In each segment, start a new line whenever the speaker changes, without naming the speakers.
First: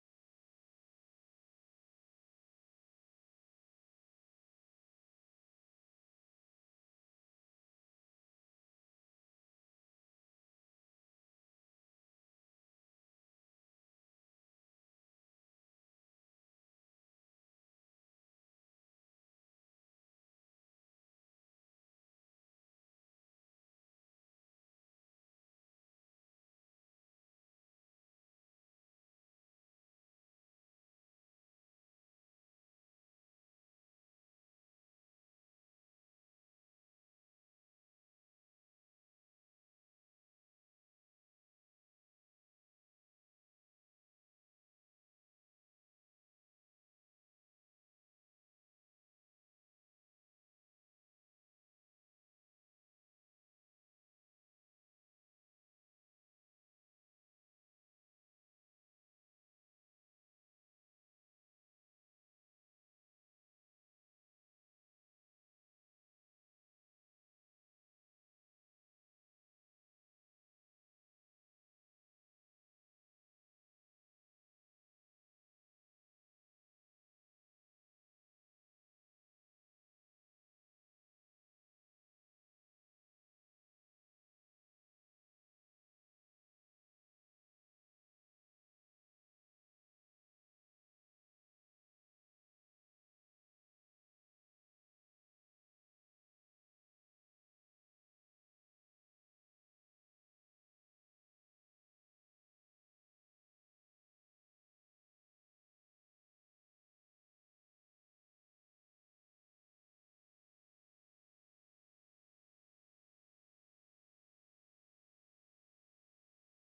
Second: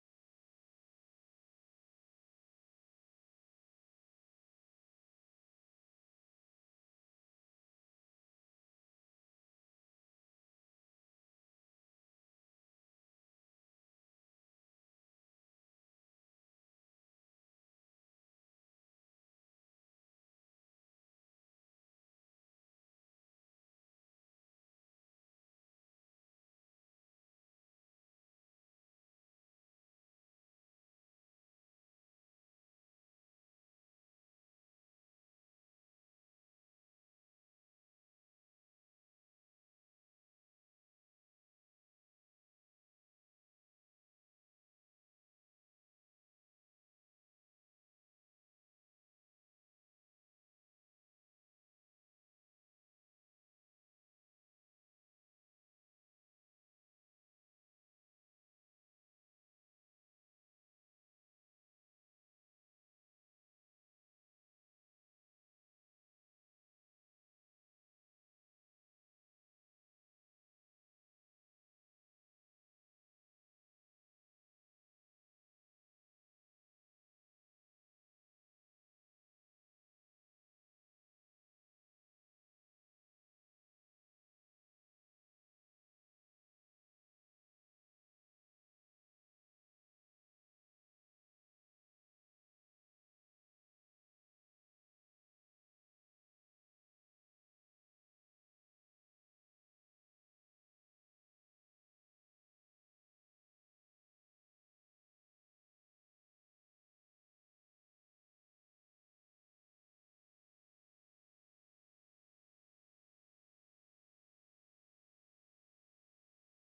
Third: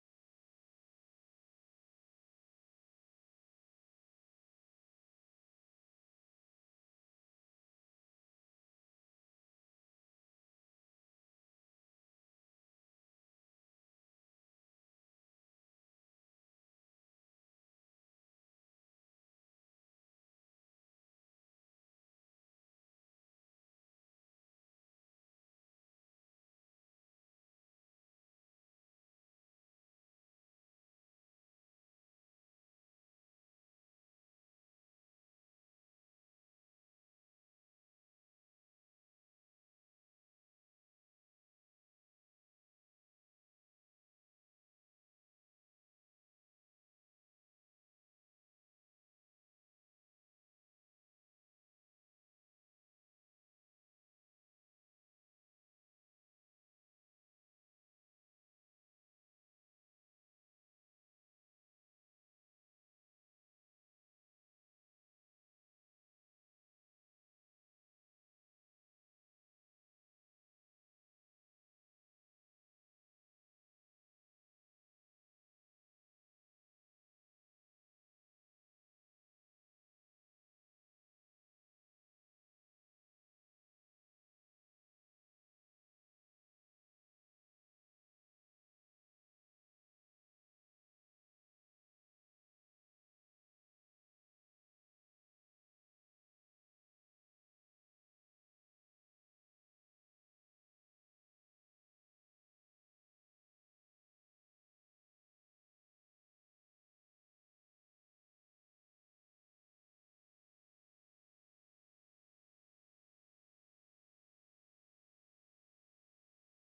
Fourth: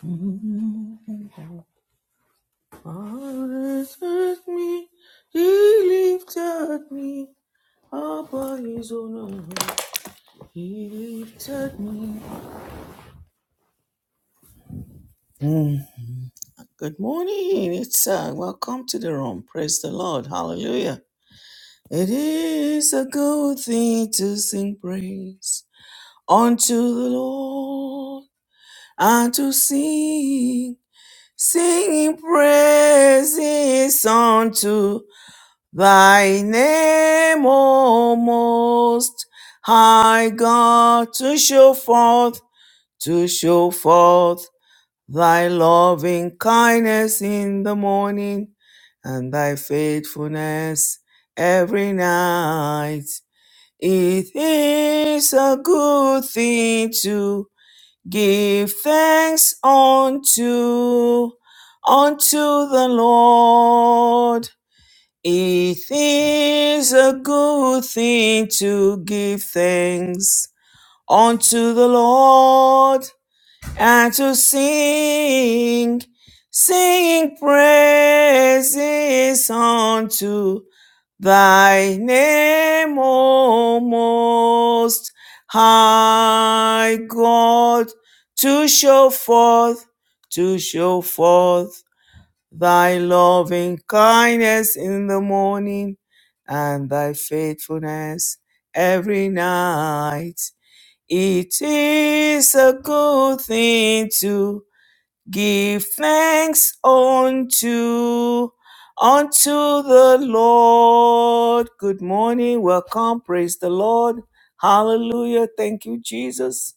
Always me, he lifted me up his own He lifted me. Mm. Good morning, it's uh, welcome to the room. Praise the Lord, Hallelujah! It is a good thing to sing praise unto the Lord and to sing. Sing praises unto thy name, O most high God, to show forth, to show forth thy loving kindness in the morning and thy faithfulness every night. It is a good thing to Give thanks unto unto the Lord. It is a good thing to give thanks unto the Lord and to sing, sing praises unto Thy name, O most high God, to show forth, to show forth thy loving kindness in the morning and thy faithfulness every night. It is a good thing to Give thanks unto unto the Lord. Good morning. Welcome. Praise the Lord. Hallelujah. Thank you, Jesus.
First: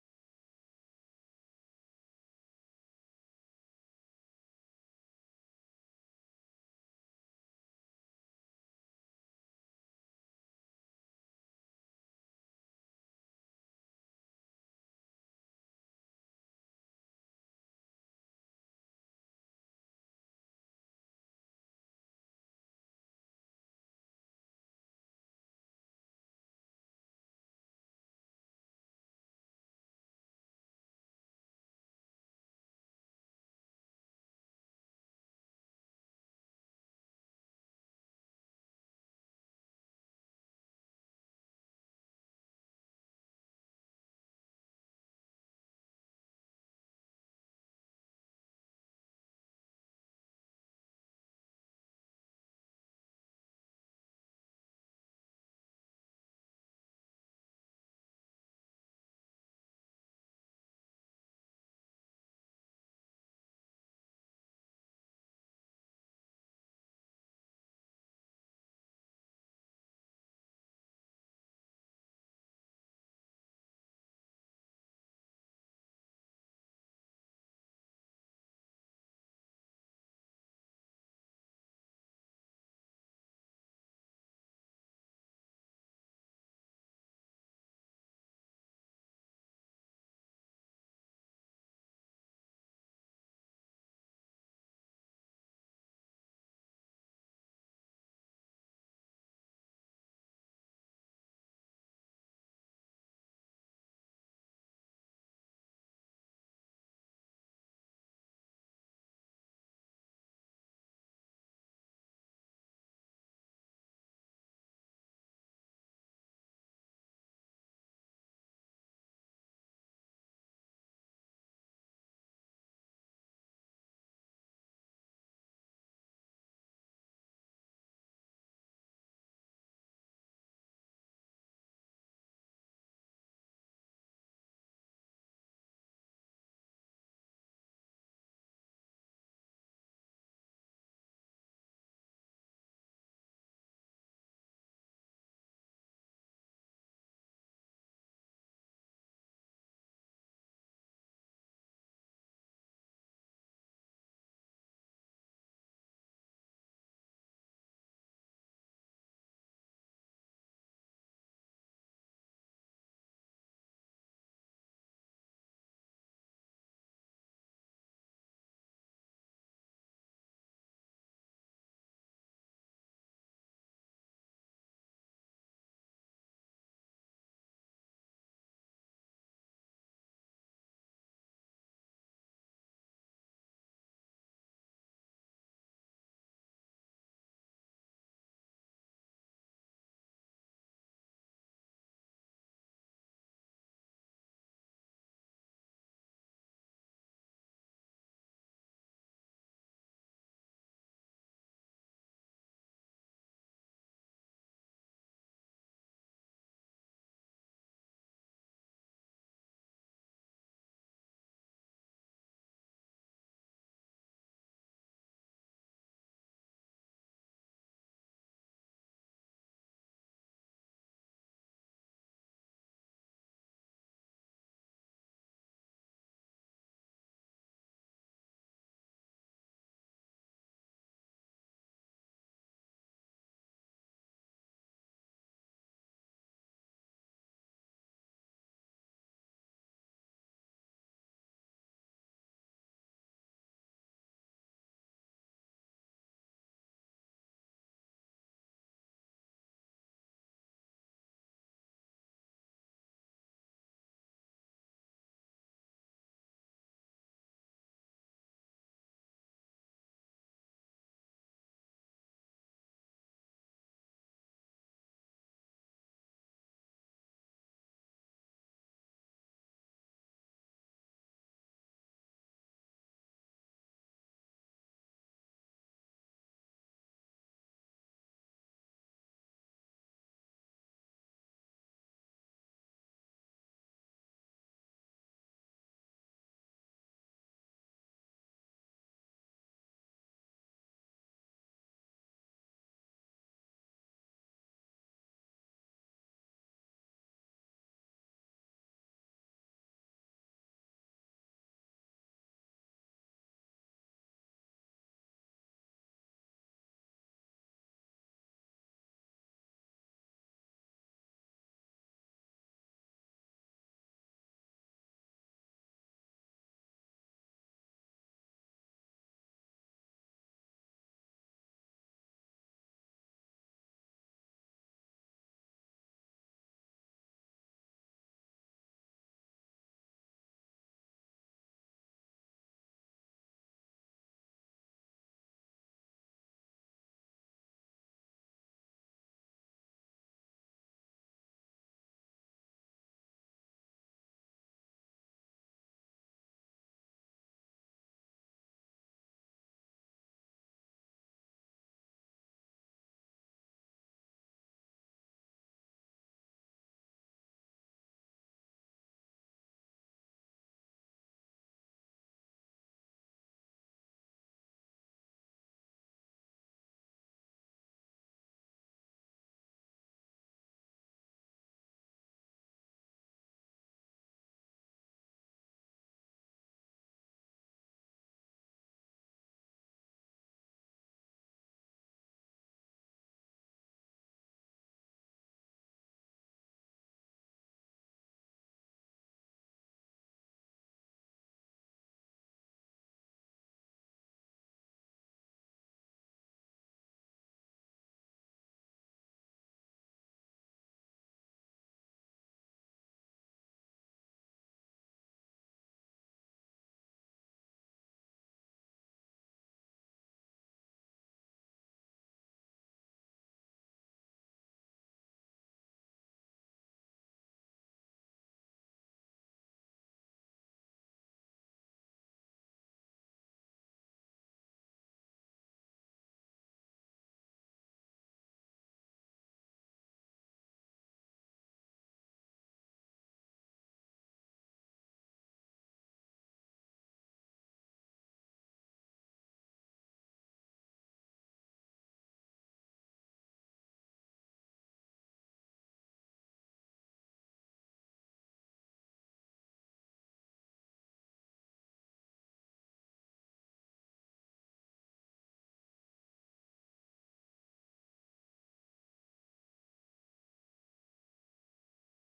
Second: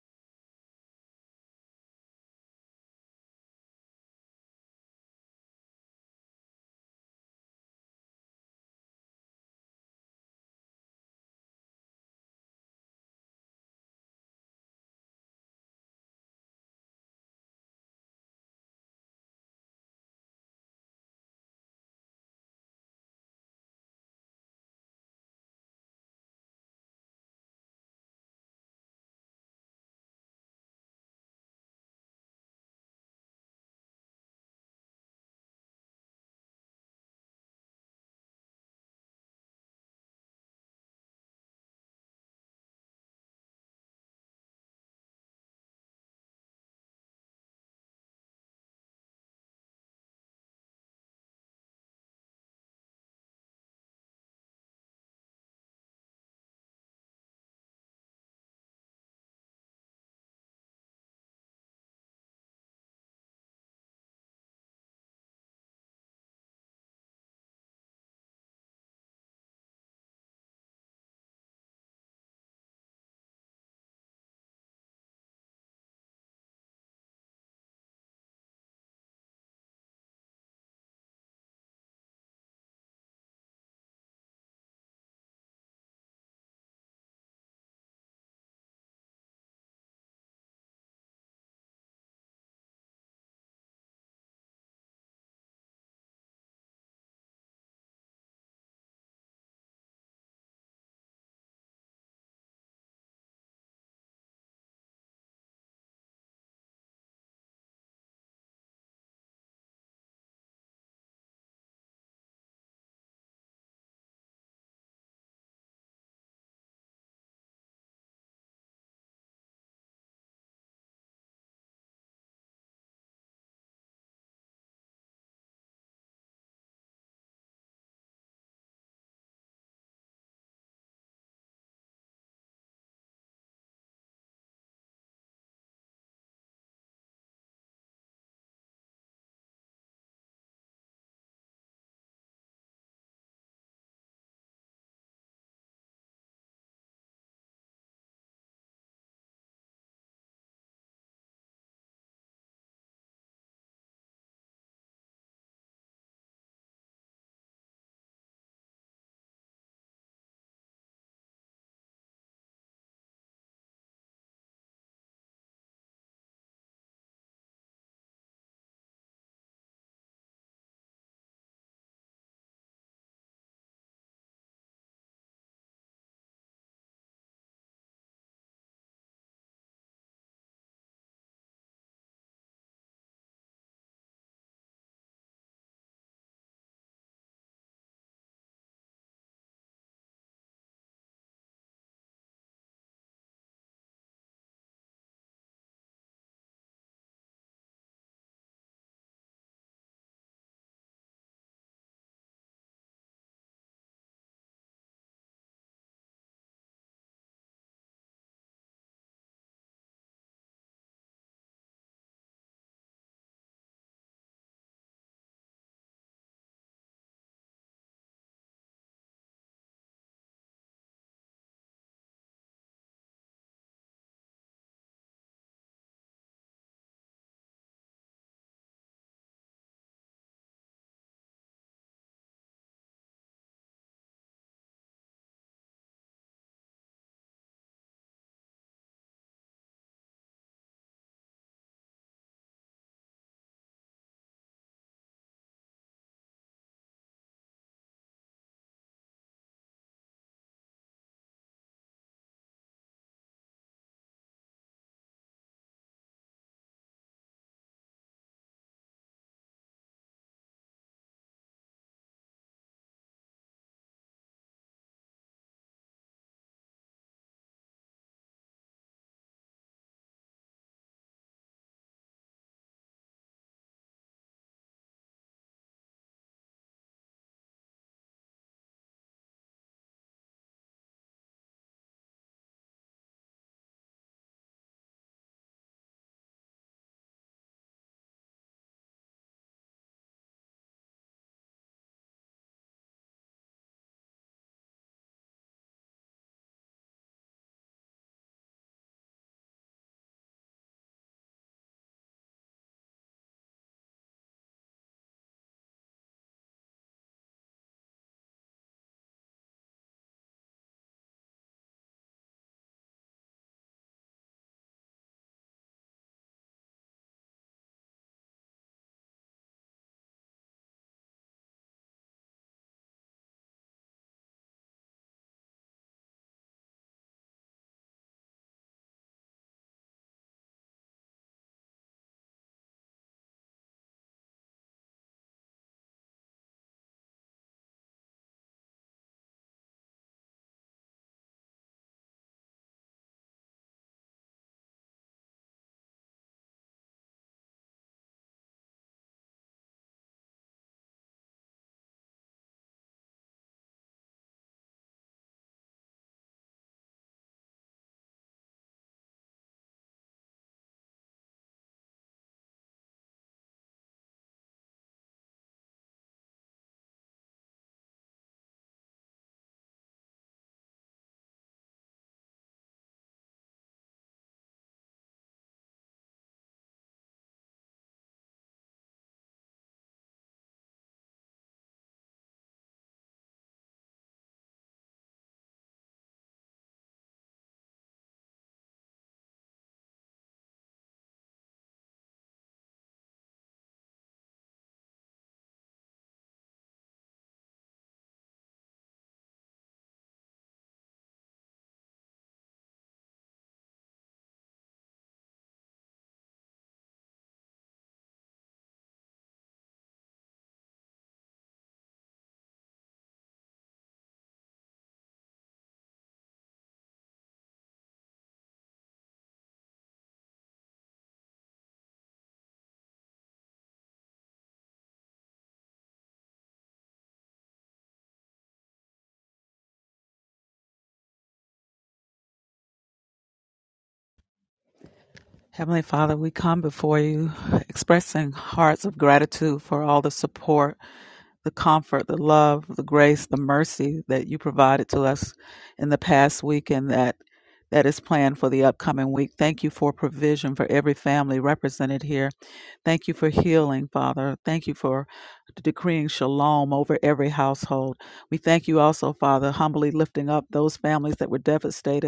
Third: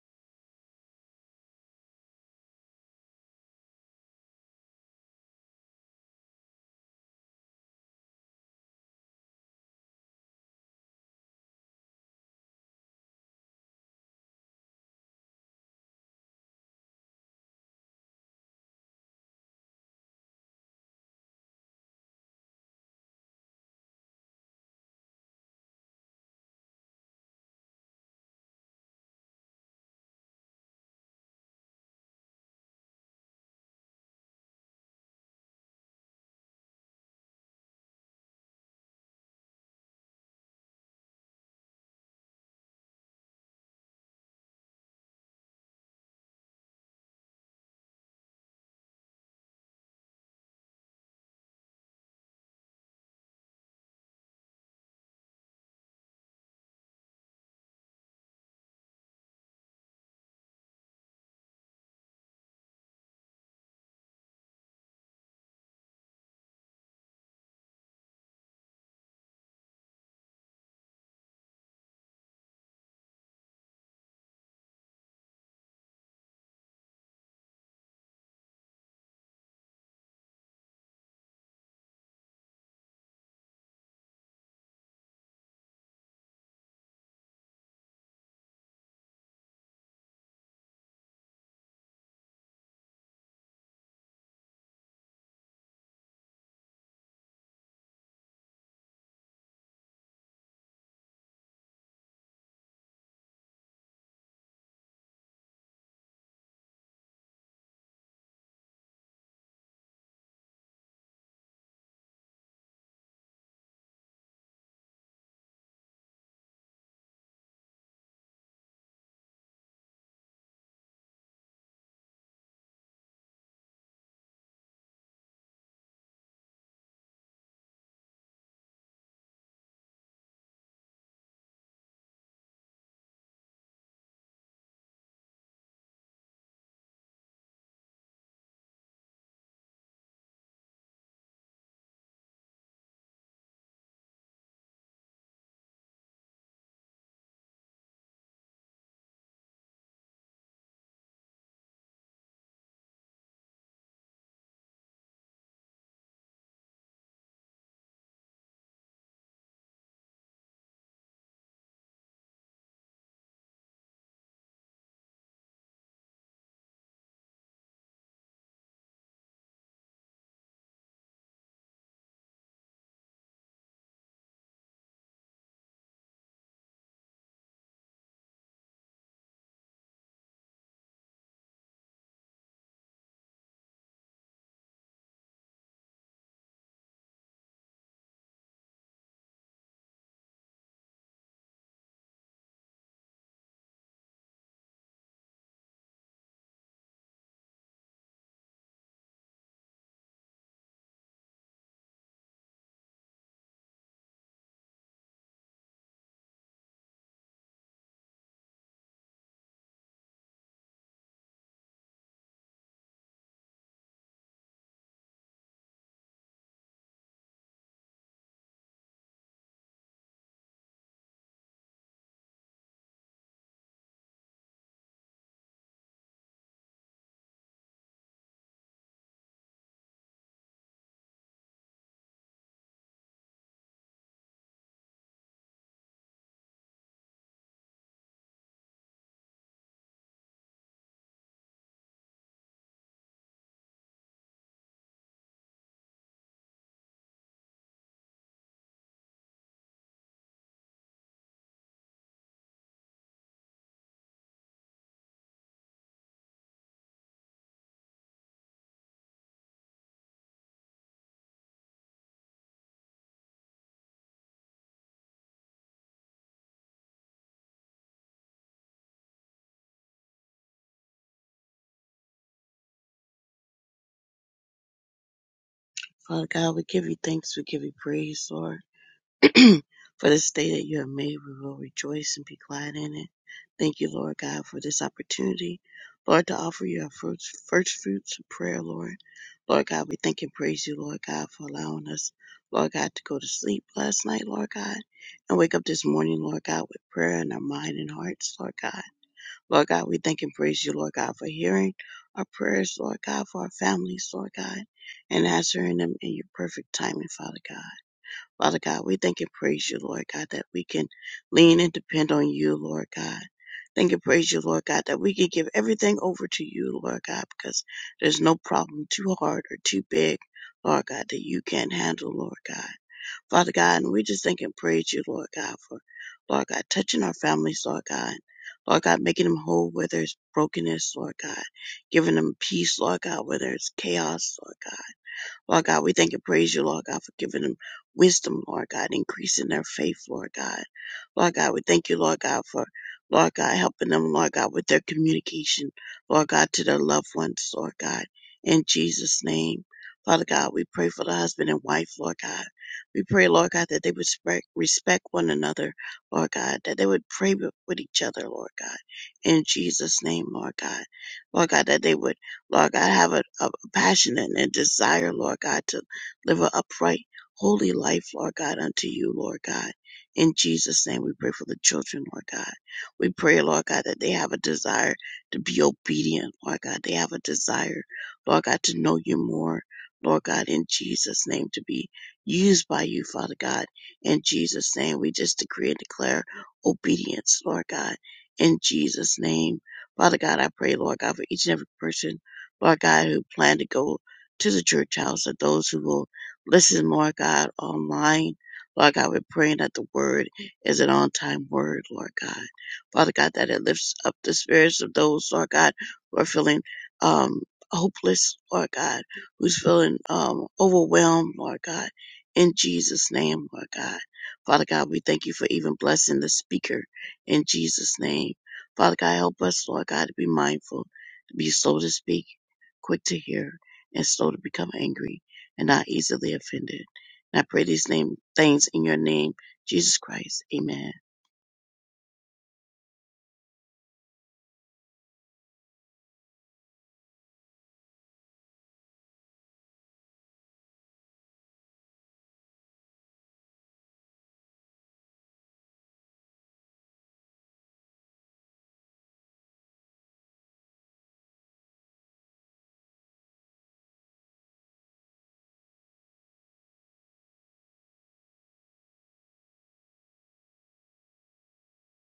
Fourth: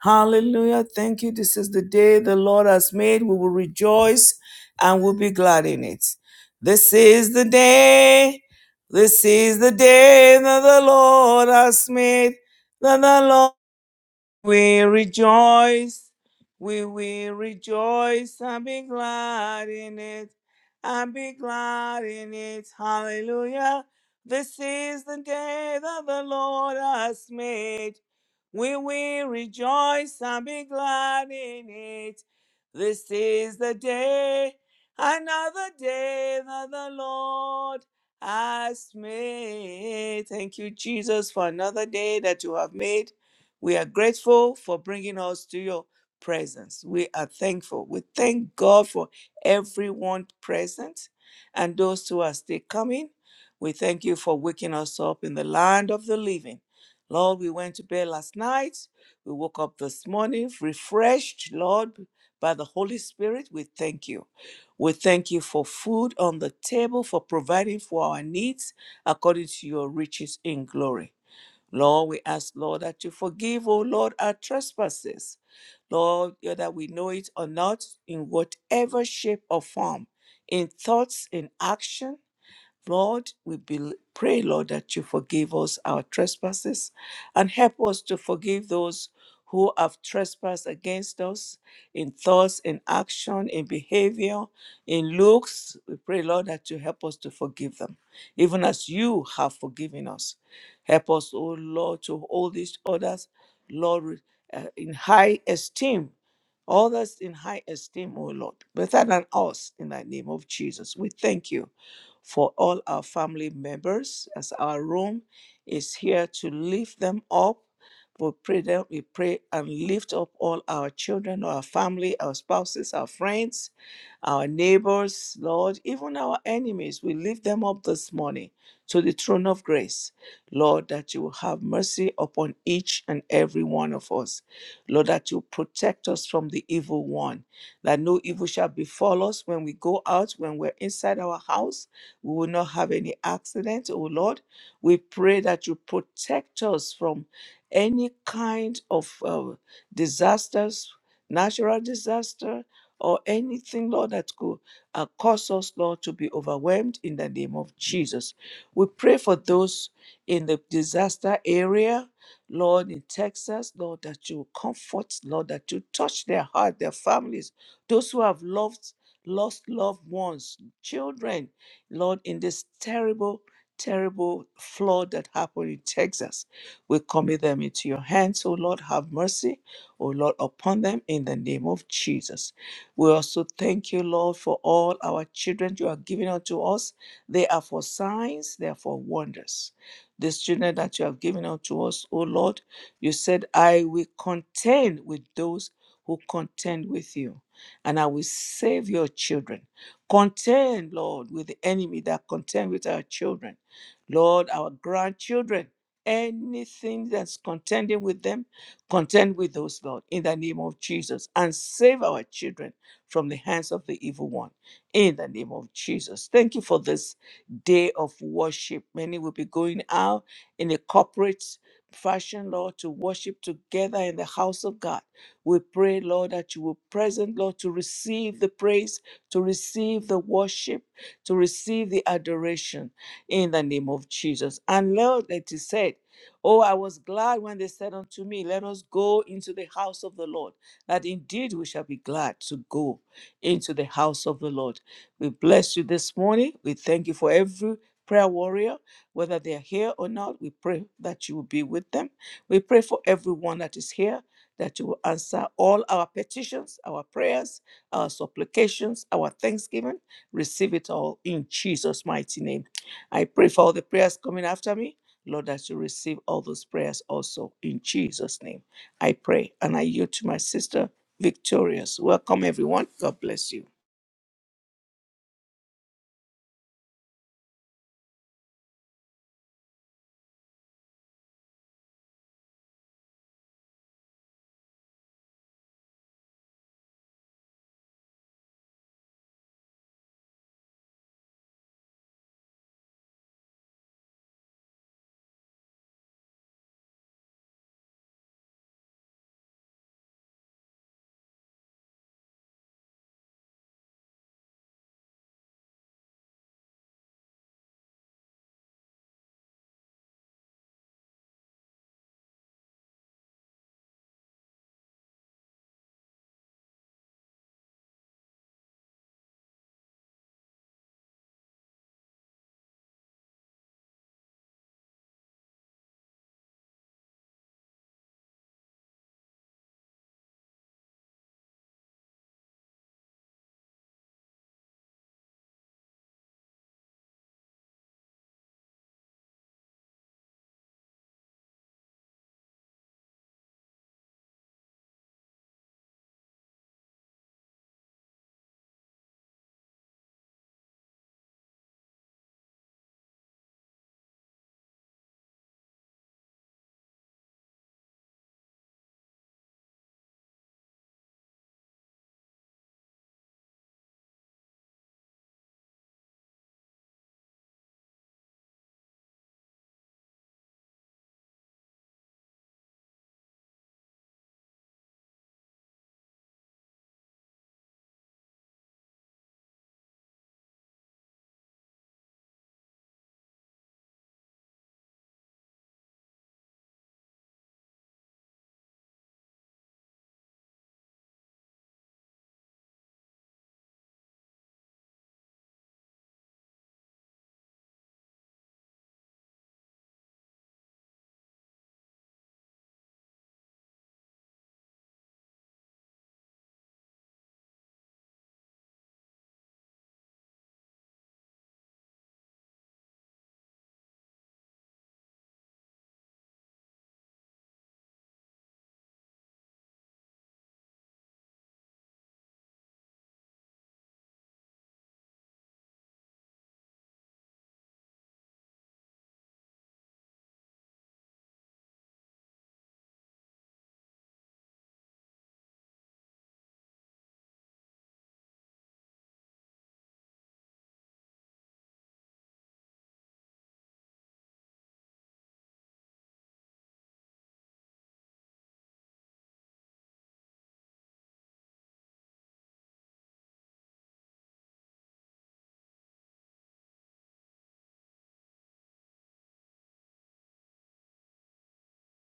Hallelujah. Thank you. This is the day the Lord has made. We will rejoice and we'll be glad in it. This is the day. This is the day that the Lord has made. That the Lord we rejoice, we will rejoice and be glad in it, and be glad in it. Hallelujah. This is the day that the Lord has made. We will rejoice and be glad in it. This is the day, another day that the Lord has made. Thank you, Jesus, for another day that you have made we are grateful for bringing us to your presence. We are thankful. We thank God for everyone present and those who are still coming. We thank you for waking us up in the land of the living. Lord, we went to bed last night. We woke up this morning refreshed, Lord, by the Holy Spirit. We thank you. We thank you for food on the table, for providing for our needs according to your riches in glory. Lord, we ask, Lord, that you forgive, oh Lord, our trespasses. Lord, whether we know it or not, in whatever shape or form, in thoughts, in action, Lord, we bel pray, Lord, that you forgive us our trespasses and help us to forgive those who have trespassed against us in thoughts, in action, in behavior, in looks. We pray, Lord, that you help us to forgive them, even as you have forgiven us. Help us, O Lord, to hold each others, Lord, uh, in high esteem others in high esteem, O Lord, better than us in the name of Jesus. We thank you for all our family members as our room is here to lift them up. We pray that we pray and lift up all our children, our family, our spouses, our friends, our neighbors, Lord, even our enemies. We lift them up this morning to the throne of grace. Lord, that you will have mercy upon each and every one of us. Lord, that you protect us from the evil one, that no evil shall befall us when we go out, when we're inside our house we will not have any accident, oh Lord. We pray that you protect us from any kind of uh, disasters, natural disaster, or anything, Lord, that could uh, cause us, Lord, to be overwhelmed in the name of Jesus. We pray for those in the disaster area, Lord, in Texas, Lord, that you comfort, Lord, that you touch their heart, their families, those who have loved, lost loved ones, children, Lord, in this terrible, terrible flood that happened in Texas, we commit them into your hands. Oh Lord, have mercy, oh Lord, upon them in the name of Jesus. We also thank you, Lord, for all our children you are giving unto us. They are for signs, they are for wonders. These children that you have given unto us, oh Lord, you said, I will contend with those who contend with you, and I will save your children. Contend, Lord, with the enemy that contend with our children, Lord, our grandchildren. Anything that's contending with them, contend with those, Lord, in the name of Jesus, and save our children from the hands of the evil one, in the name of Jesus. Thank you for this day of worship. Many will be going out in a corporate fashion, Lord, to worship together in the house of God. We pray, Lord, that you will present, Lord, to receive the praise to receive the worship, to receive the adoration in the name of Jesus. And Lord, it is said, Oh, I was glad when they said unto me, Let us go into the house of the Lord, that indeed we shall be glad to go into the house of the Lord. We bless you this morning. We thank you for every prayer warrior, whether they are here or not. We pray that you will be with them. We pray for everyone that is here, that you will answer all our petitions, our prayers our supplications, our thanksgiving. Receive it all in Jesus' mighty name. I pray for all the prayers coming after me. Lord, that you receive all those prayers also in Jesus' name. I pray and I yield to my sister, Victorious. Welcome, everyone. God bless you.
Father God, we give you thanks, we give you praise, Lord, for this day that you have made. We will rejoice and be glad in it. Thank you, Lord God, for this opportunity, Lord, to offer you our first, first fruits of prayer, Lord. Lord God, we thank and praise you, Lord God, for allowing us, Lord God, to go to sleep last night, Lord God, and wake up this morning, Lord God, with prayer in our mind and hearts, Lord God. Lord God, we thank and praise you, Lord God, for hearing our prayers, Lord God, for our families, Lord God, and answering them in your perfect timing, Father God. Father God, we thank and praise you, Lord God, that we can lean and depend on you, Lord God. Thank and praise you, Lord God, that we can give everything over to you, Lord God, because there's no problem too hard or too big, Lord God, that you can't handle, Lord God. Father God, and we just thank and praise you, Lord God, for, Lord God, touching our families, Lord God. Lord God, making them whole where there's brokenness, Lord God. Giving them peace, Lord God, where there's chaos, Lord God. Lord God, we thank and praise you, Lord God, for giving them wisdom, Lord God, increasing their faith, Lord God. Lord God, we thank you, Lord God, for Lord God, helping them, Lord God, with their communication, Lord God, to their loved ones, Lord God. In Jesus' name, Father God, we pray for the husband and wife, Lord God. We pray, Lord God, that they would respect, one another, Lord God, that they would pray with each other, Lord God. In Jesus' name, Lord God. Lord God, that they would Lord God, have a, a passion and a desire, Lord God, to live an upright, holy life, Lord God, unto you, Lord God. In Jesus' name, we pray for the children, Lord God. We pray, Lord God, that they have a desire to be obedient, Lord God. They have a desire, Lord God, to know you more, Lord God, in Jesus' name, to be used by you, Father God. In Jesus' name, we just decree and declare obedience, Lord God. In Jesus' name, Father God, I pray, Lord God, for each and every person Lord God, who plan to go to the church house and those who will listen, Lord God, online. Lord God, we're praying that the word is an on time word, Lord God. Father God, that it lifts up the spirits of those, Lord God, who are feeling um, hopeless, Lord God, who's feeling um, overwhelmed, Lord God, in Jesus' name, Lord God. Father God, we thank you for even blessing the speaker in Jesus' name. Father God, help us, Lord God, to be mindful, to be slow to speak quick to hear, and slow to become angry, and not easily offended. And I pray these name, things in your name, Jesus Christ. Amen.
Heavenly Father, we come before you expressing hearts of gratitude for all the support, the comfort, the love, the grace, the mercy that you provided to us in the past week and that that is planned for the upcoming week. Thank you for provision for every family represented here. Thank you for healing, Father. Thank you for decreeing shalom over every household. We thank you also, Father, humbly lifting up those families that were devastated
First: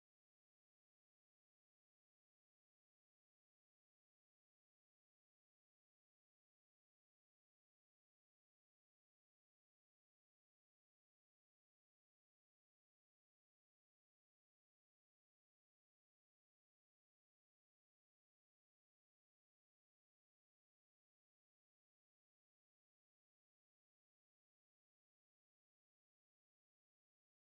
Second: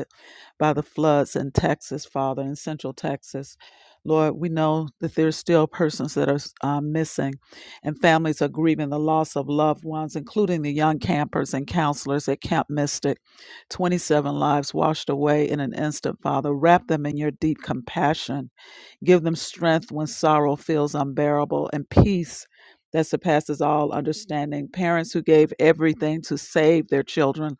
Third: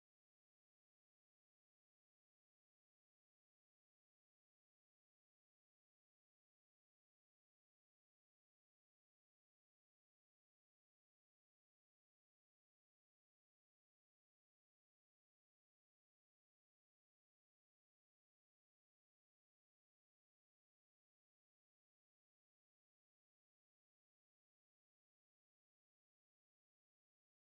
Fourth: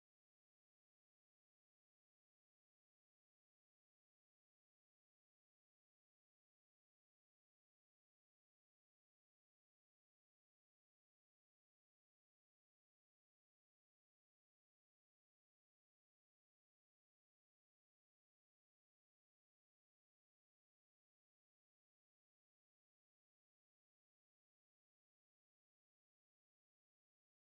by the floods in Texas, Father, in Central Texas. Lord, we know that there's still persons that are uh, missing, and families are grieving the loss of loved ones, including the young campers and counselors at Camp Mystic. 27 lives washed away in an instant, Father. Wrap them in your deep compassion. Give them strength when sorrow feels unbearable and peace that surpasses all understanding. Parents who gave everything to save their children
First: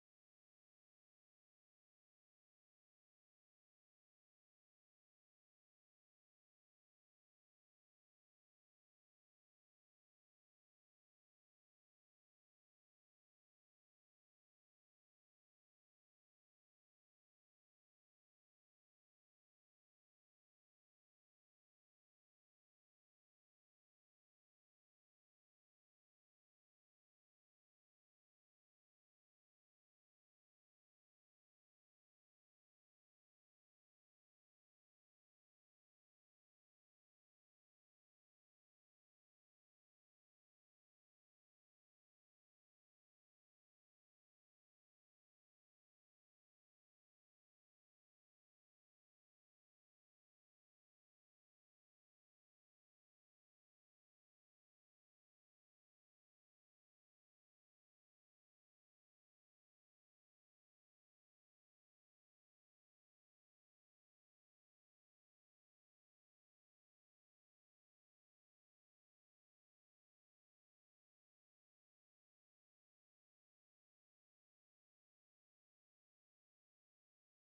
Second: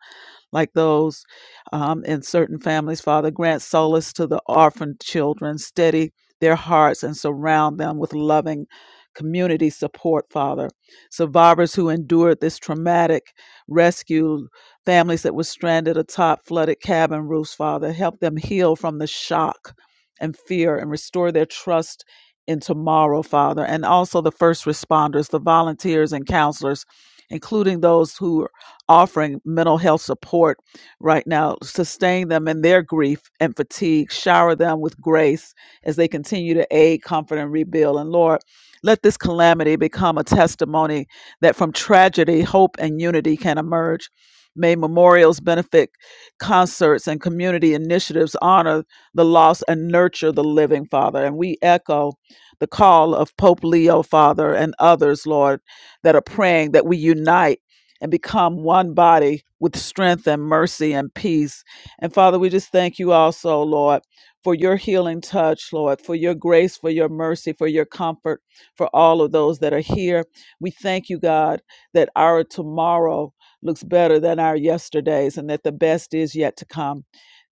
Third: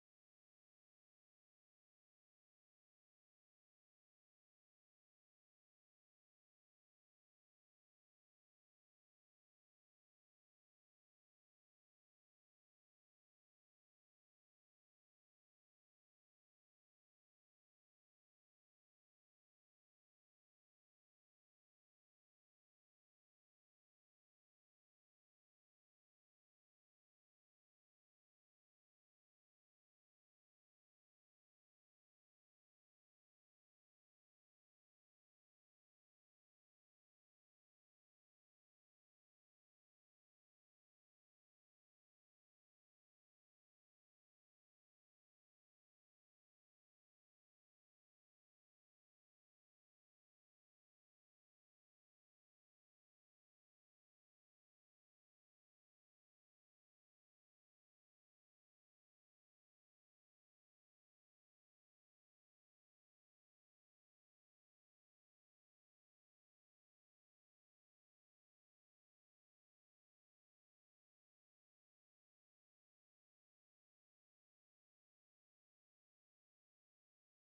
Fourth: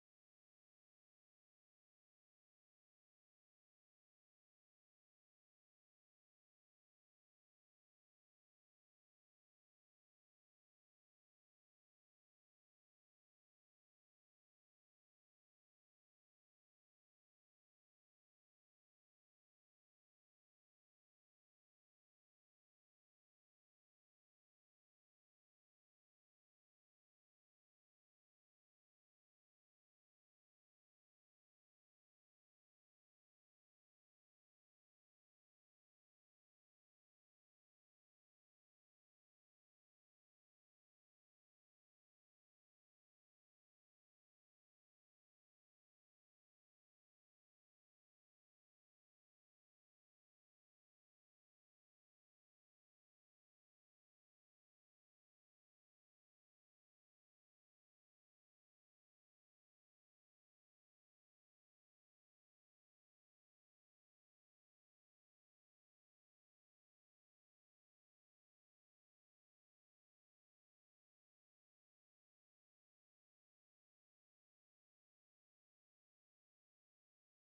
like those um, in certain families. Father, grant solace to the orphaned children, steady their hearts, and surround them with loving community support, Father. Survivors who endured this traumatic rescue, families that were stranded atop flooded cabin roofs, Father, help them heal from the shock and fear and restore their trust. In tomorrow, Father, and also the first responders, the volunteers and counselors, including those who offering mental health support right now. Sustain them in their grief and fatigue. Shower them with grace as they continue to aid, comfort, and rebuild. And Lord, let this calamity become a testimony that from tragedy, hope and unity can emerge. May memorials, benefit concerts, and community initiatives honor the lost and nurture the living, Father. And we echo the call of Pope Leo, Father, and others, Lord, that are praying that we unite and become one body with strength and mercy and peace. And Father, we just thank you also, Lord, for your healing touch, Lord, for your grace, for your mercy, for your comfort, for all of those that are here. We thank you, God, that our tomorrow looks better than our yesterdays and that the best is yet to come.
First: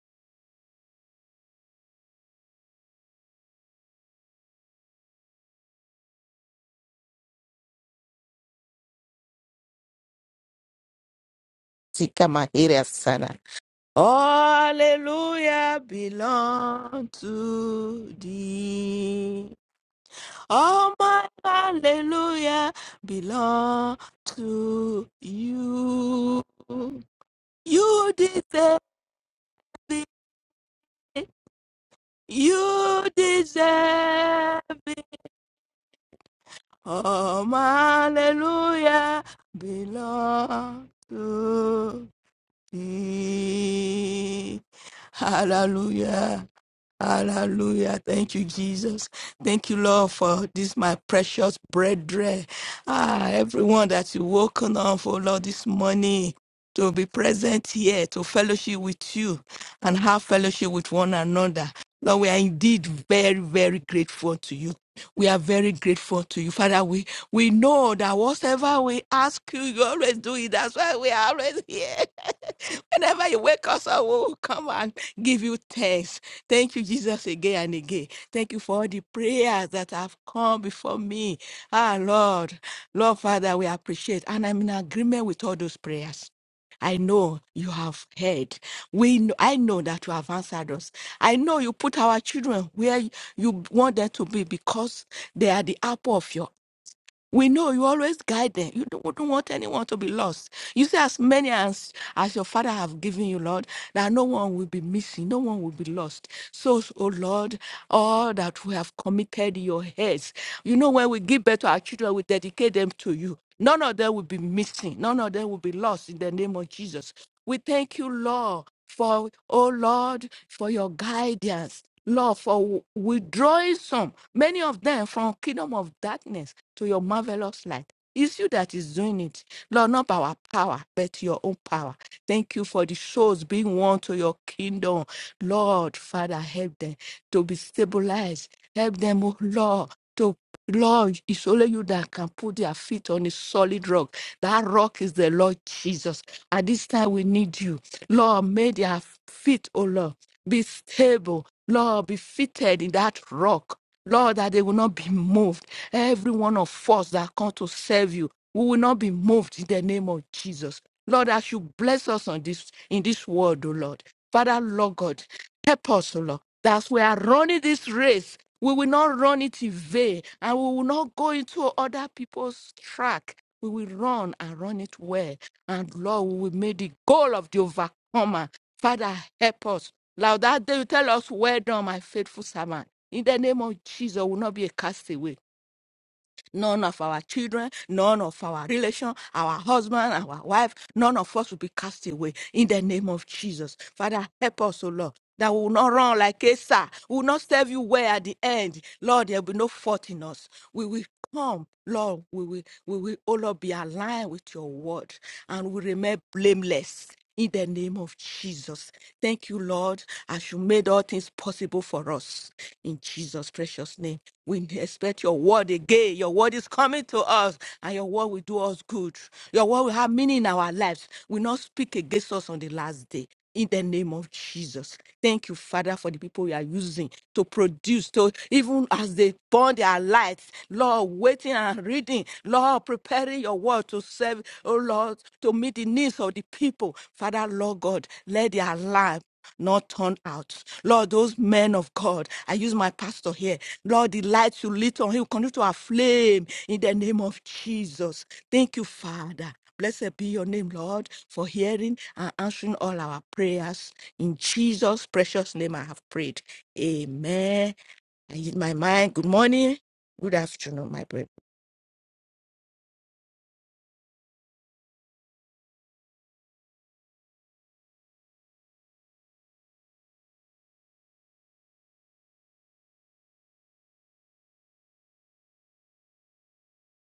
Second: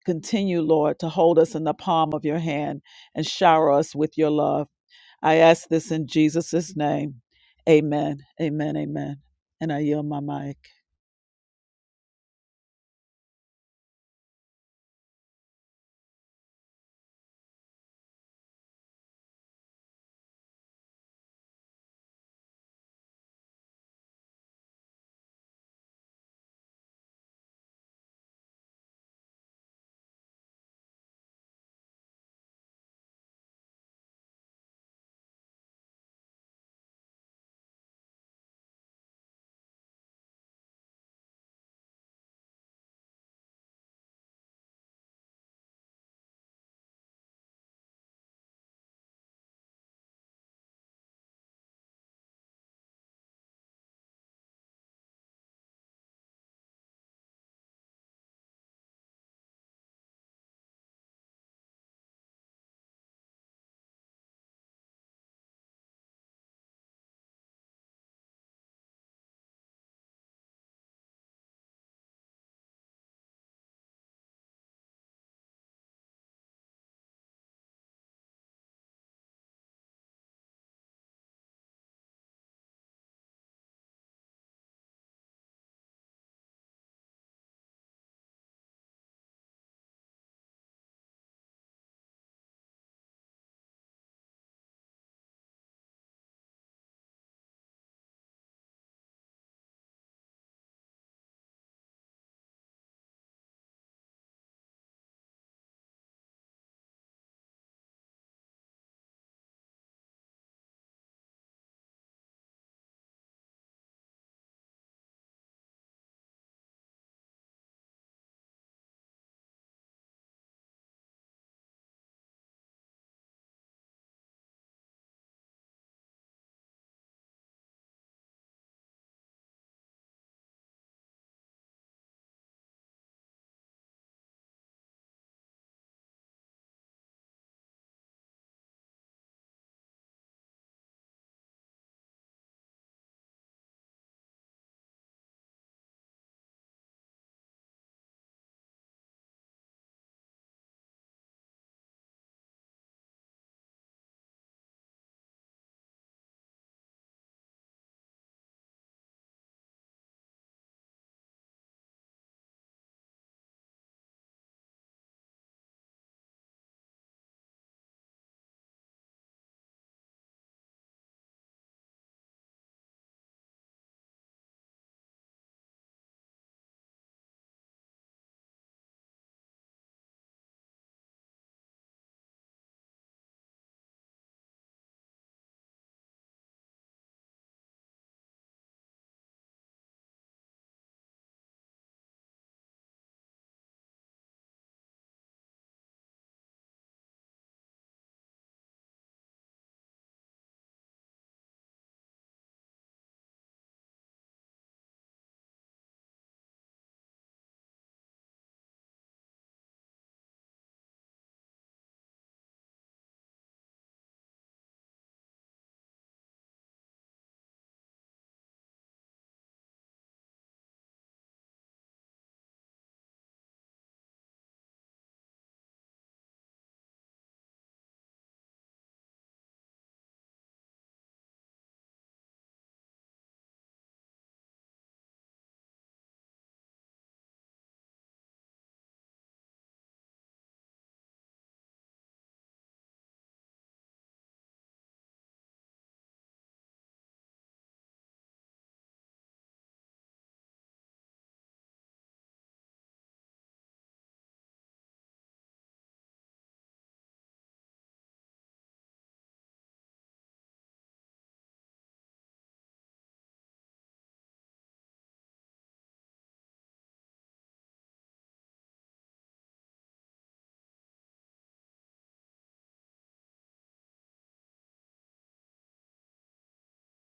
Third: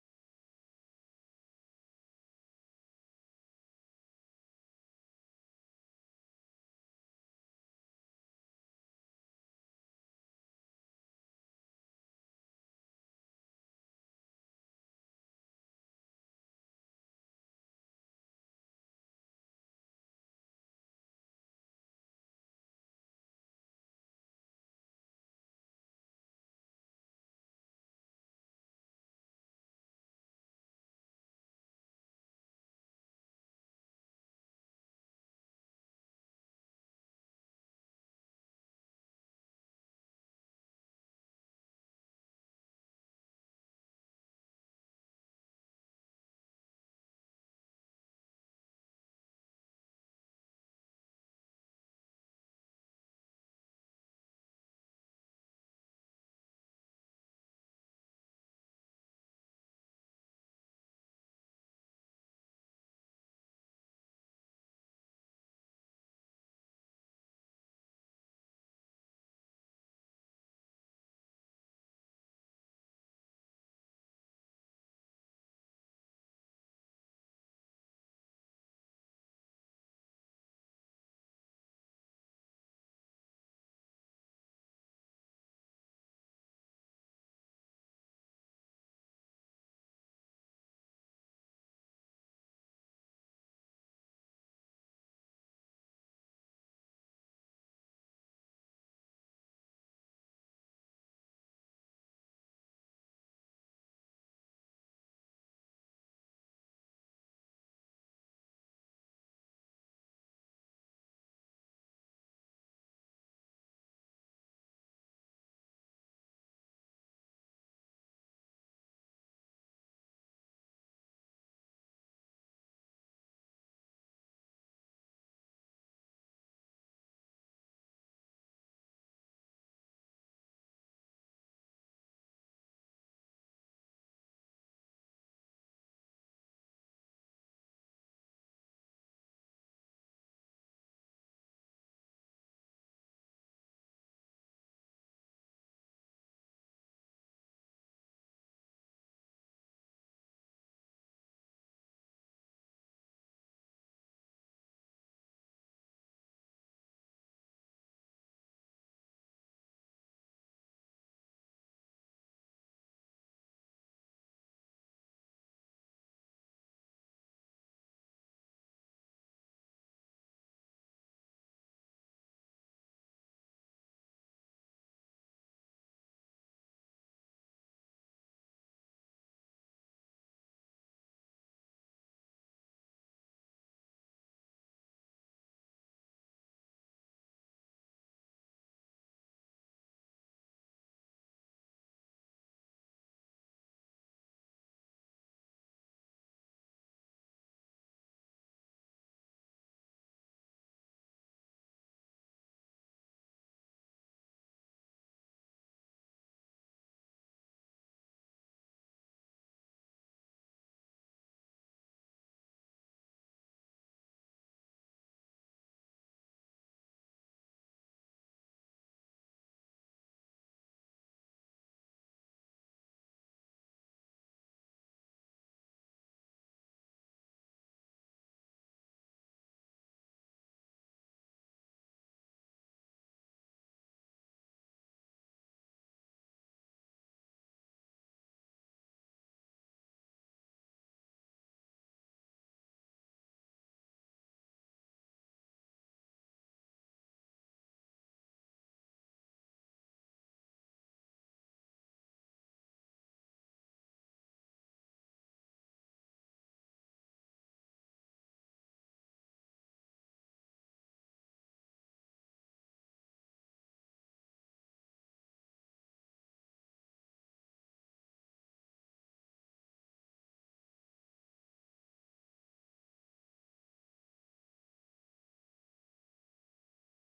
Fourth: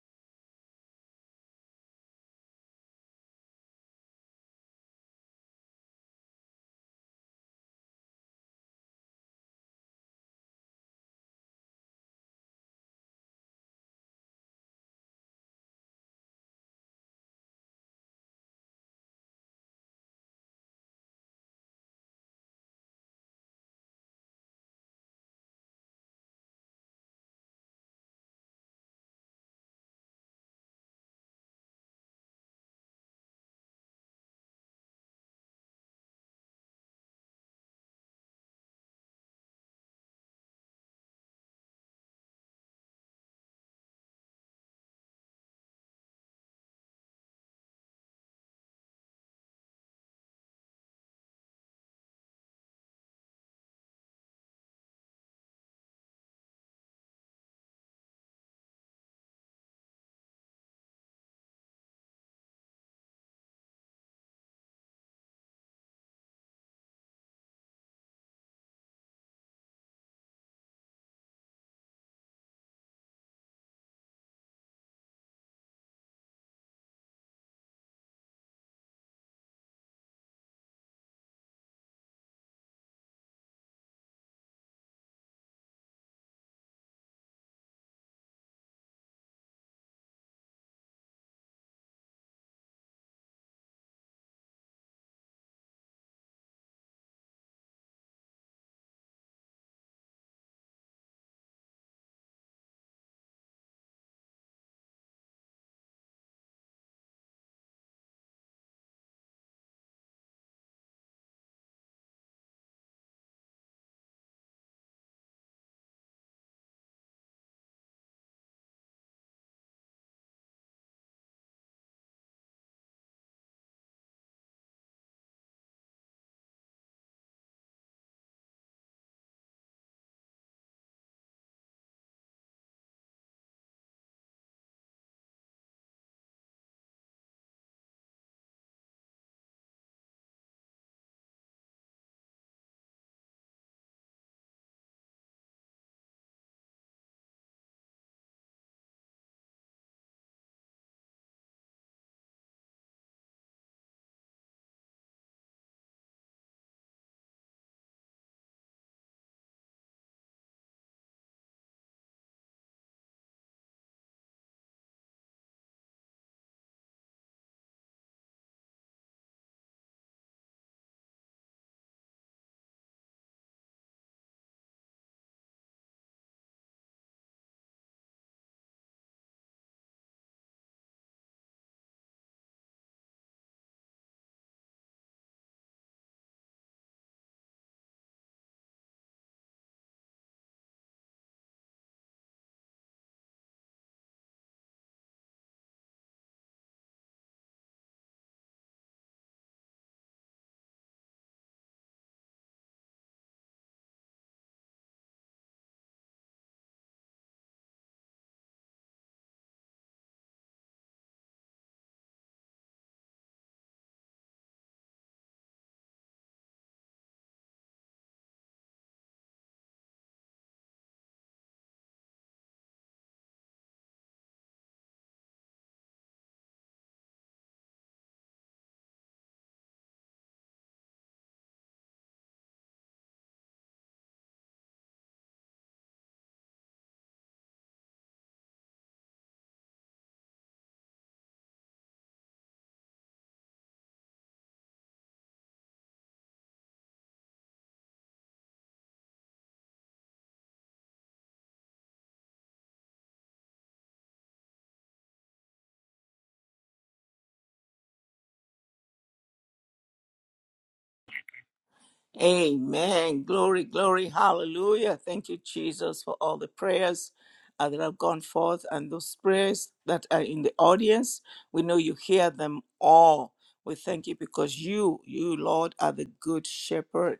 Continue, Lord, to hold us in the palm of your hand and shower us with your love. I ask this in Jesus' name. Amen. Amen. Amen. And I yield my mic.
Sika Mahira Sana. Hallelujah belong to thee. All my hallelujah belong to you. You deserve it. You deserve it. Oh, my hallelujah belong to thee. Hallelujah. Hallelujah. Thank you, Jesus. Thank you, Lord, for this, my precious brethren. Ah, everyone that you woken up for, Lord, this morning to be present here, to fellowship with you and have fellowship with one another. Lord, we are indeed very, very grateful to you. We are very grateful to you. Father, we, we know that whatever we ask you, you always do it. That's why we are always here. Whenever you wake us up, we will come and give you thanks. Thank you, Jesus, again and again. Thank you for all the prayers that have come before me. Ah, Lord, Lord Father, we appreciate. And I'm in agreement with all those prayers. I know you have heard. We, kn- I know that you have answered us. I know you put our children where you want them to be because they are the apple of your we know you always guide them. You don't, don't want anyone to be lost. You say, as many as, as your Father have given you, Lord, that no one will be missing, no one will be lost. So, oh Lord, all that we have committed in your hands. You know, when we give birth to our children, we dedicate them to you. None of them will be missing. None of them will be lost in the name of Jesus. We thank you, Lord, for, oh Lord, for your guidance. Lord, for withdrawing some many of them from kingdom of darkness to your marvelous light. It's you that is doing it. Lord, not by our power, but your own power. Thank you for the souls being won to your kingdom. Lord, Father, help them to be stabilized. Help them, oh Lord, to Lord, it's only you that can put their feet on a solid rock. That rock is the Lord Jesus. At this time, we need you. Lord, may their feet, oh Lord, be stable. Lord, be fitted in that rock. Lord, that they will not be moved. Every one of us that come to serve you, we will not be moved in the name of Jesus. Lord, as you bless us on this in this world, O Lord. Father, Lord God, help us, O Lord. That's we are running this race. We will not run it in vain, and we will not go into other people's track. We will run and run it well. And Lord, we will make the goal of the overcomer. Father, help us like that day, you tell us, Well done, my faithful servant. In the name of Jesus, we will not be a castaway. None of our children, none of our relation, our husband, our wife, none of us will be cast away. In the name of Jesus. Father, help us, O Lord. That we will not run like Asa. We will not serve you well at the end. Lord, there will be no fault in us. We will come, Lord. We will, we will, O Lord, be aligned with your word and we remain blameless in the name of Jesus. Thank you, Lord, as you made all things possible for us. In Jesus' precious name, we expect your word again. Your word is coming to us, and your word will do us good. Your word will have meaning in our lives. Will not speak against us on the last day in the name of Jesus. Thank you, Father, for the people you are using to produce, to even as they burn their lights, Lord, waiting and reading, Lord, preparing your word to serve, oh Lord, to meet the needs of the people. Father, Lord God, let their life not turn out. Lord, those men of God, I use my pastor here. Lord, the light you lit on him, continue to our flame in the name of Jesus. Thank you, Father. Blessed be your name, Lord, for hearing and answering all our prayers. In Jesus' precious name, I have prayed. Amen. I yield my mind. Good morning. Good afternoon, my brother.
Amen. Glory, glory, hallelujah. Thank you, Jesus, for all the prayers uh, that have gone forth and those prayers that are in the audience. We know you hear them all. We thank you because you, you, Lord, are the good shepherd.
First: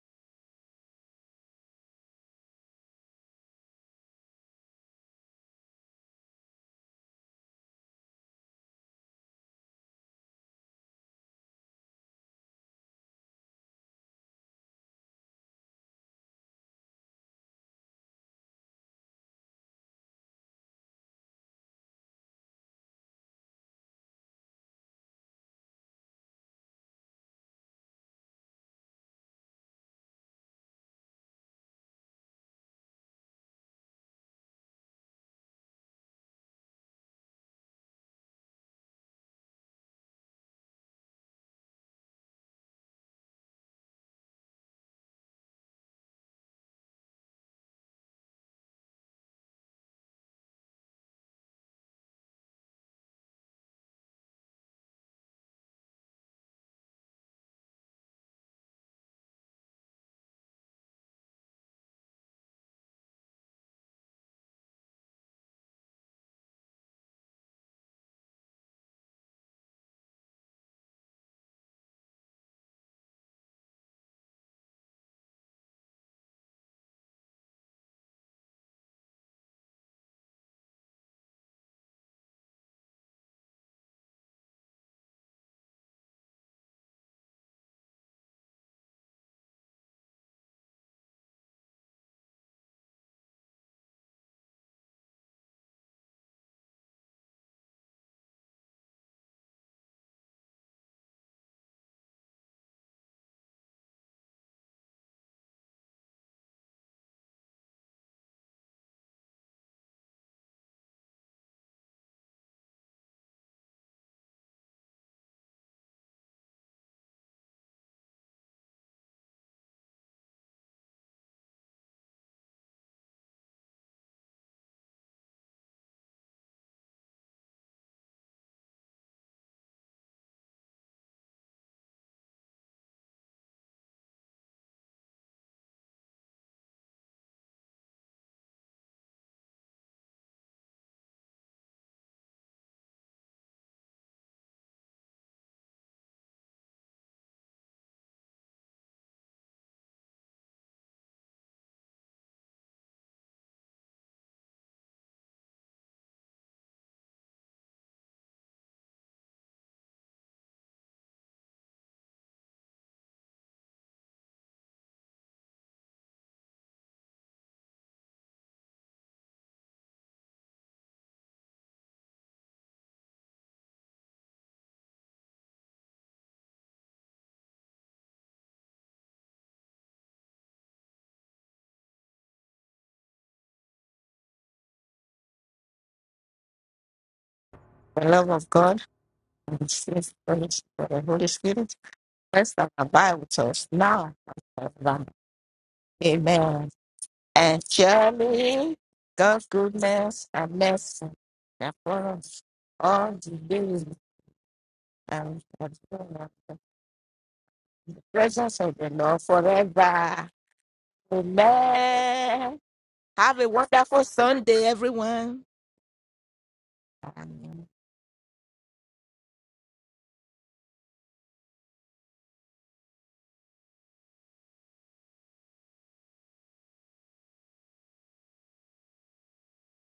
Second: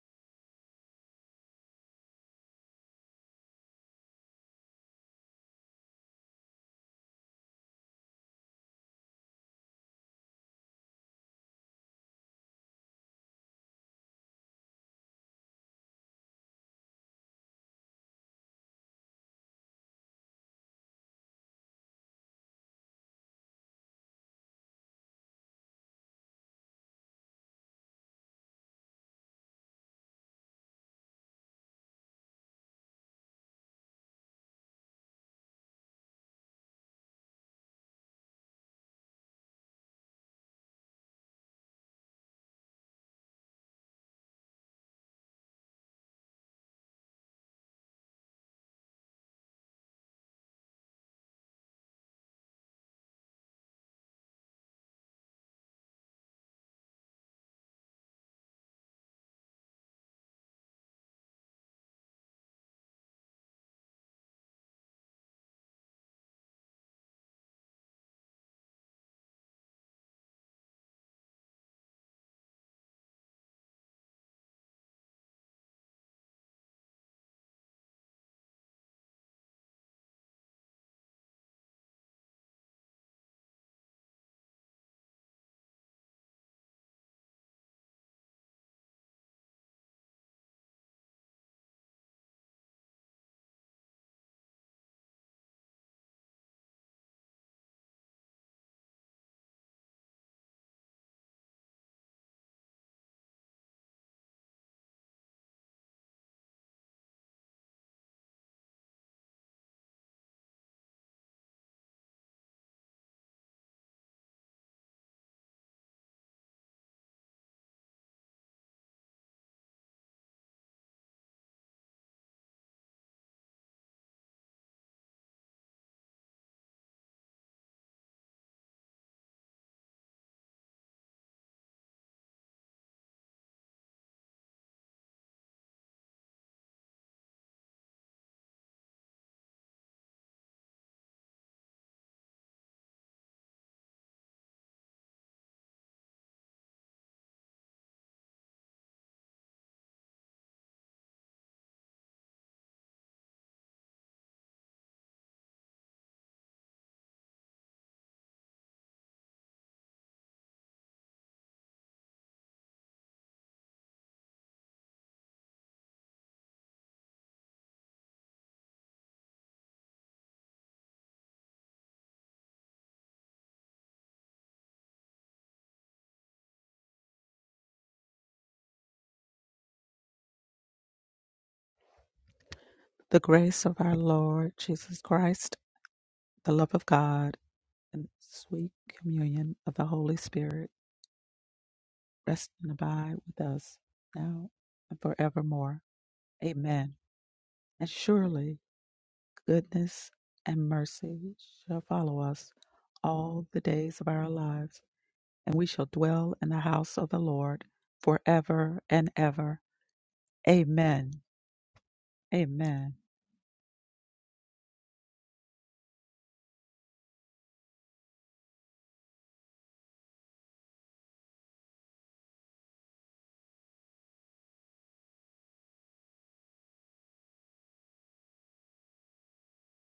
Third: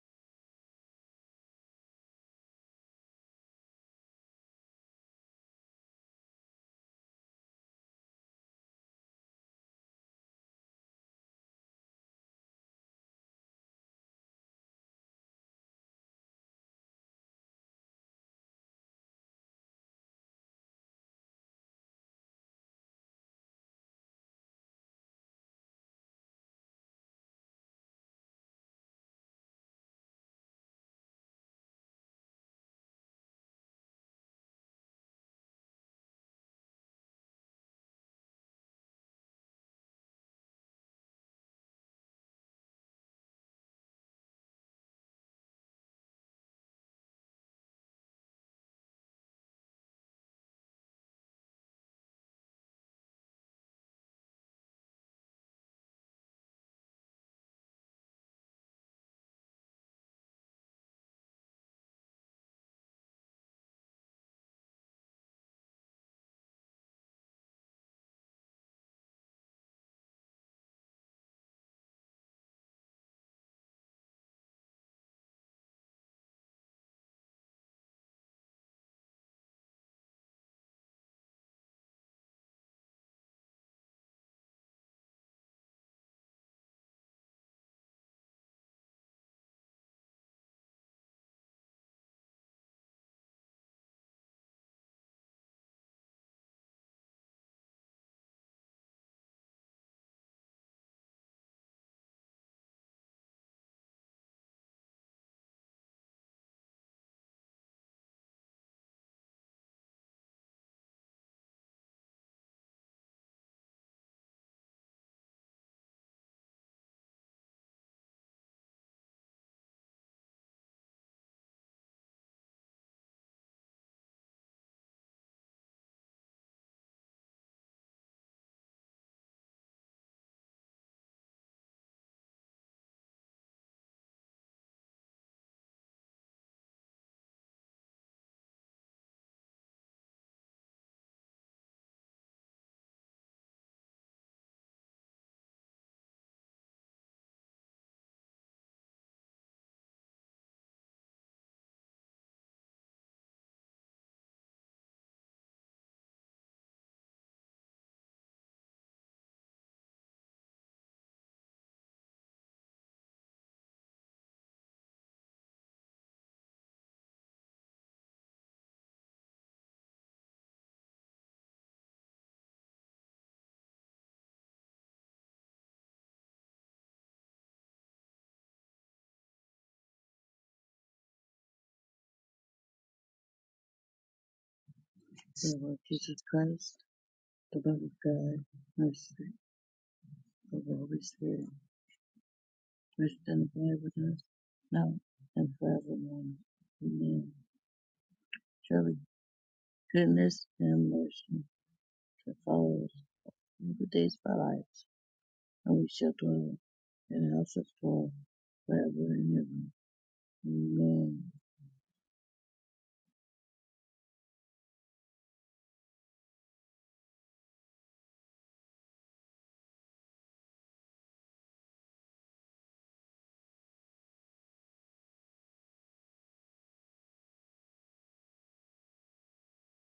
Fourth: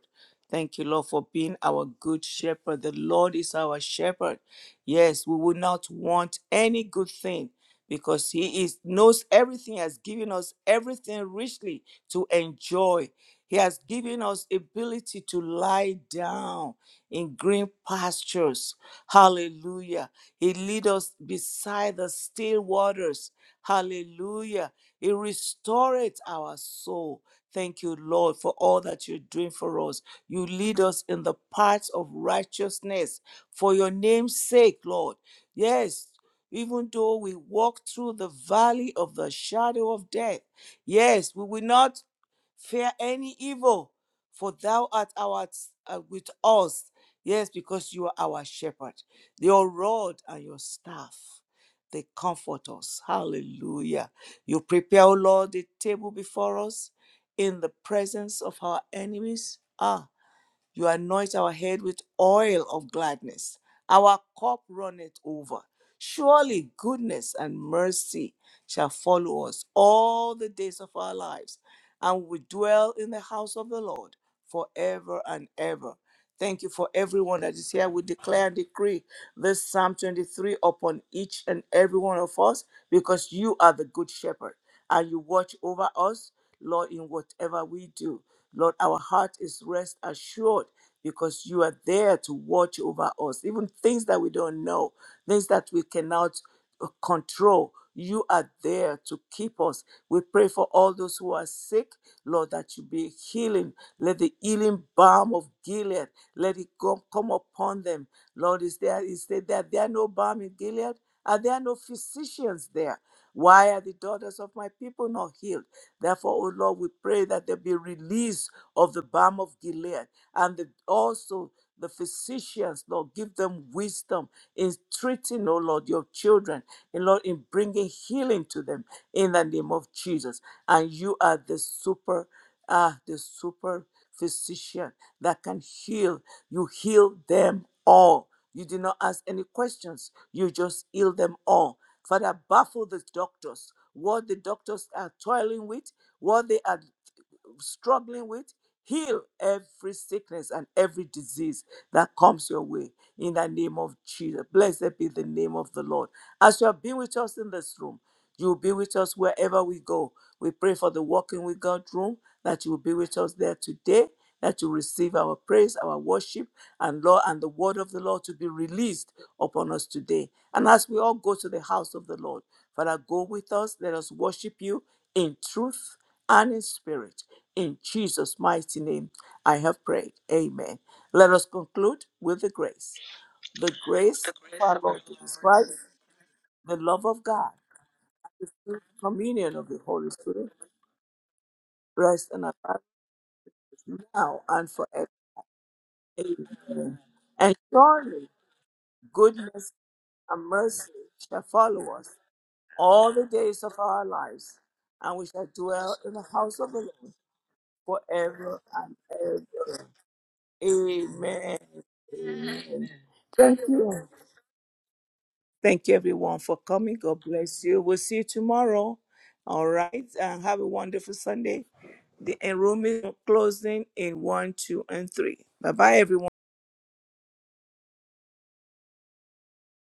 Thank you, Lord, for being our good shepherd. The Lord is our shepherd. Yes, we will not want any good thing because He is knows everything, has given us everything richly to enjoy. He has given us ability to lie down in green pastures. Hallelujah. He lead us beside the still waters. Hallelujah. He restoreth our soul. Thank you, Lord, for all that you're doing for us. You lead us in the paths of righteousness for your name's sake, Lord. Yes, even though we walk through the valley of the shadow of death, yes, we will not fear any evil, for thou art our, uh, with us. Yes, because you are our shepherd. Your rod and your staff, they comfort us. Hallelujah. You prepare, O Lord, the table before us in the presence of our enemies. Ah. You anoint our head with oil of gladness. Our cup runneth over. Surely goodness and mercy shall follow us all the days of our lives, and we dwell in the house of the Lord forever and ever. Thank you for everyone that is here. We declare and decree this Psalm 23 upon each and every one of us because you are the good shepherd and you watch over us, Lord, in whatever we do. Lord, our heart is rest assured because you are there to watch over us, even things that we don't know, things that we cannot uh, control. You are there to keep us. We pray for all those who are sick, Lord, that you be healing. Let the healing balm of Gilead let it go, come upon them. Lord, is there is there, there, there are no balm in Gilead? Are there no physicians there? Why are the daughters of my people not healed? Therefore, O Lord, we pray that there be release of the balm of Gilead and the, also the physicians, Lord, give them wisdom in treating, O Lord, your children, and Lord, in bringing healing to them in the name of Jesus. And you are the super, ah, the super physician that can heal. You heal them all. You did not ask any questions. You just heal them all. Father, baffle the doctors. What the doctors are toiling with, what they are struggling with, heal every sickness and every disease that comes your way in the name of Jesus. Blessed be the name of the Lord. As you have been with us in this room, you will be with us wherever we go. We pray for the Walking with God room that you will be with us there today, that you receive our praise, our worship, and Lord, and the word of the Lord to be released upon us today. And as we all go to the house of the Lord, Father, go with us. Let us worship you in truth and in spirit. In Jesus' mighty name, I have prayed. Amen. Let us conclude with the grace.
The grace
The
of our
grace
Lord
of our
Jesus
Lord Jesus
Christ,
the
Christ,
Lord Jesus
the love
Christ,
the
of
love of
God,
God
the love of
and
The
the
love
God,
the
of
sweet
God
sweet
mercy
communion
communion
and the
of
of
the
the
Holy
sweet
Holy
Spirit
of
fellowship
Spirit
the
of
Holy
the Holy
Spirit,
Spirit
rest and
rest
rest and
and
abide
abide
rest
abide
with
with
and
us
us
abide
with us
with
now
us
now
now
and
and
now
and
forever.
forever.
and
forevermore.
forevermore.
Amen.
Amen.
Amen.
Amen.
And
And
And
surely
surely
surely
Surely
God's
goodness
goodness
goodness
goodness
and
and
and
and
mercy
mercy
mercy
shall
mercy
shall
shall
follow us
follow
follow
shall
us
us
follow us
all
all the
the
all the
days
all
of
the
days
days
our
of
days
our
of our
lives,
lives,
lives,
and we
and
shall
and we
shall
and
shall
we
dwell
shall
in the
dwell
dwell
dwell
in
in
house
the
of the
house of the
Lord
in the house of
Lord
the
God
presence
forever
of
forever
the
and
and
forever
Lord
and
ever.
ever.
ever.
forever.
Amen.
Amen.
Amen.
Amen.
Amen.
Have a
Thank
wonderful
you.
Sunday, everyone.
Thank you, everyone, for coming. God
Amen.
bless you. We'll see you tomorrow. All right. And have a wonderful Sunday. The enrollment closing in 1, 2, and 3. Bye bye, everyone.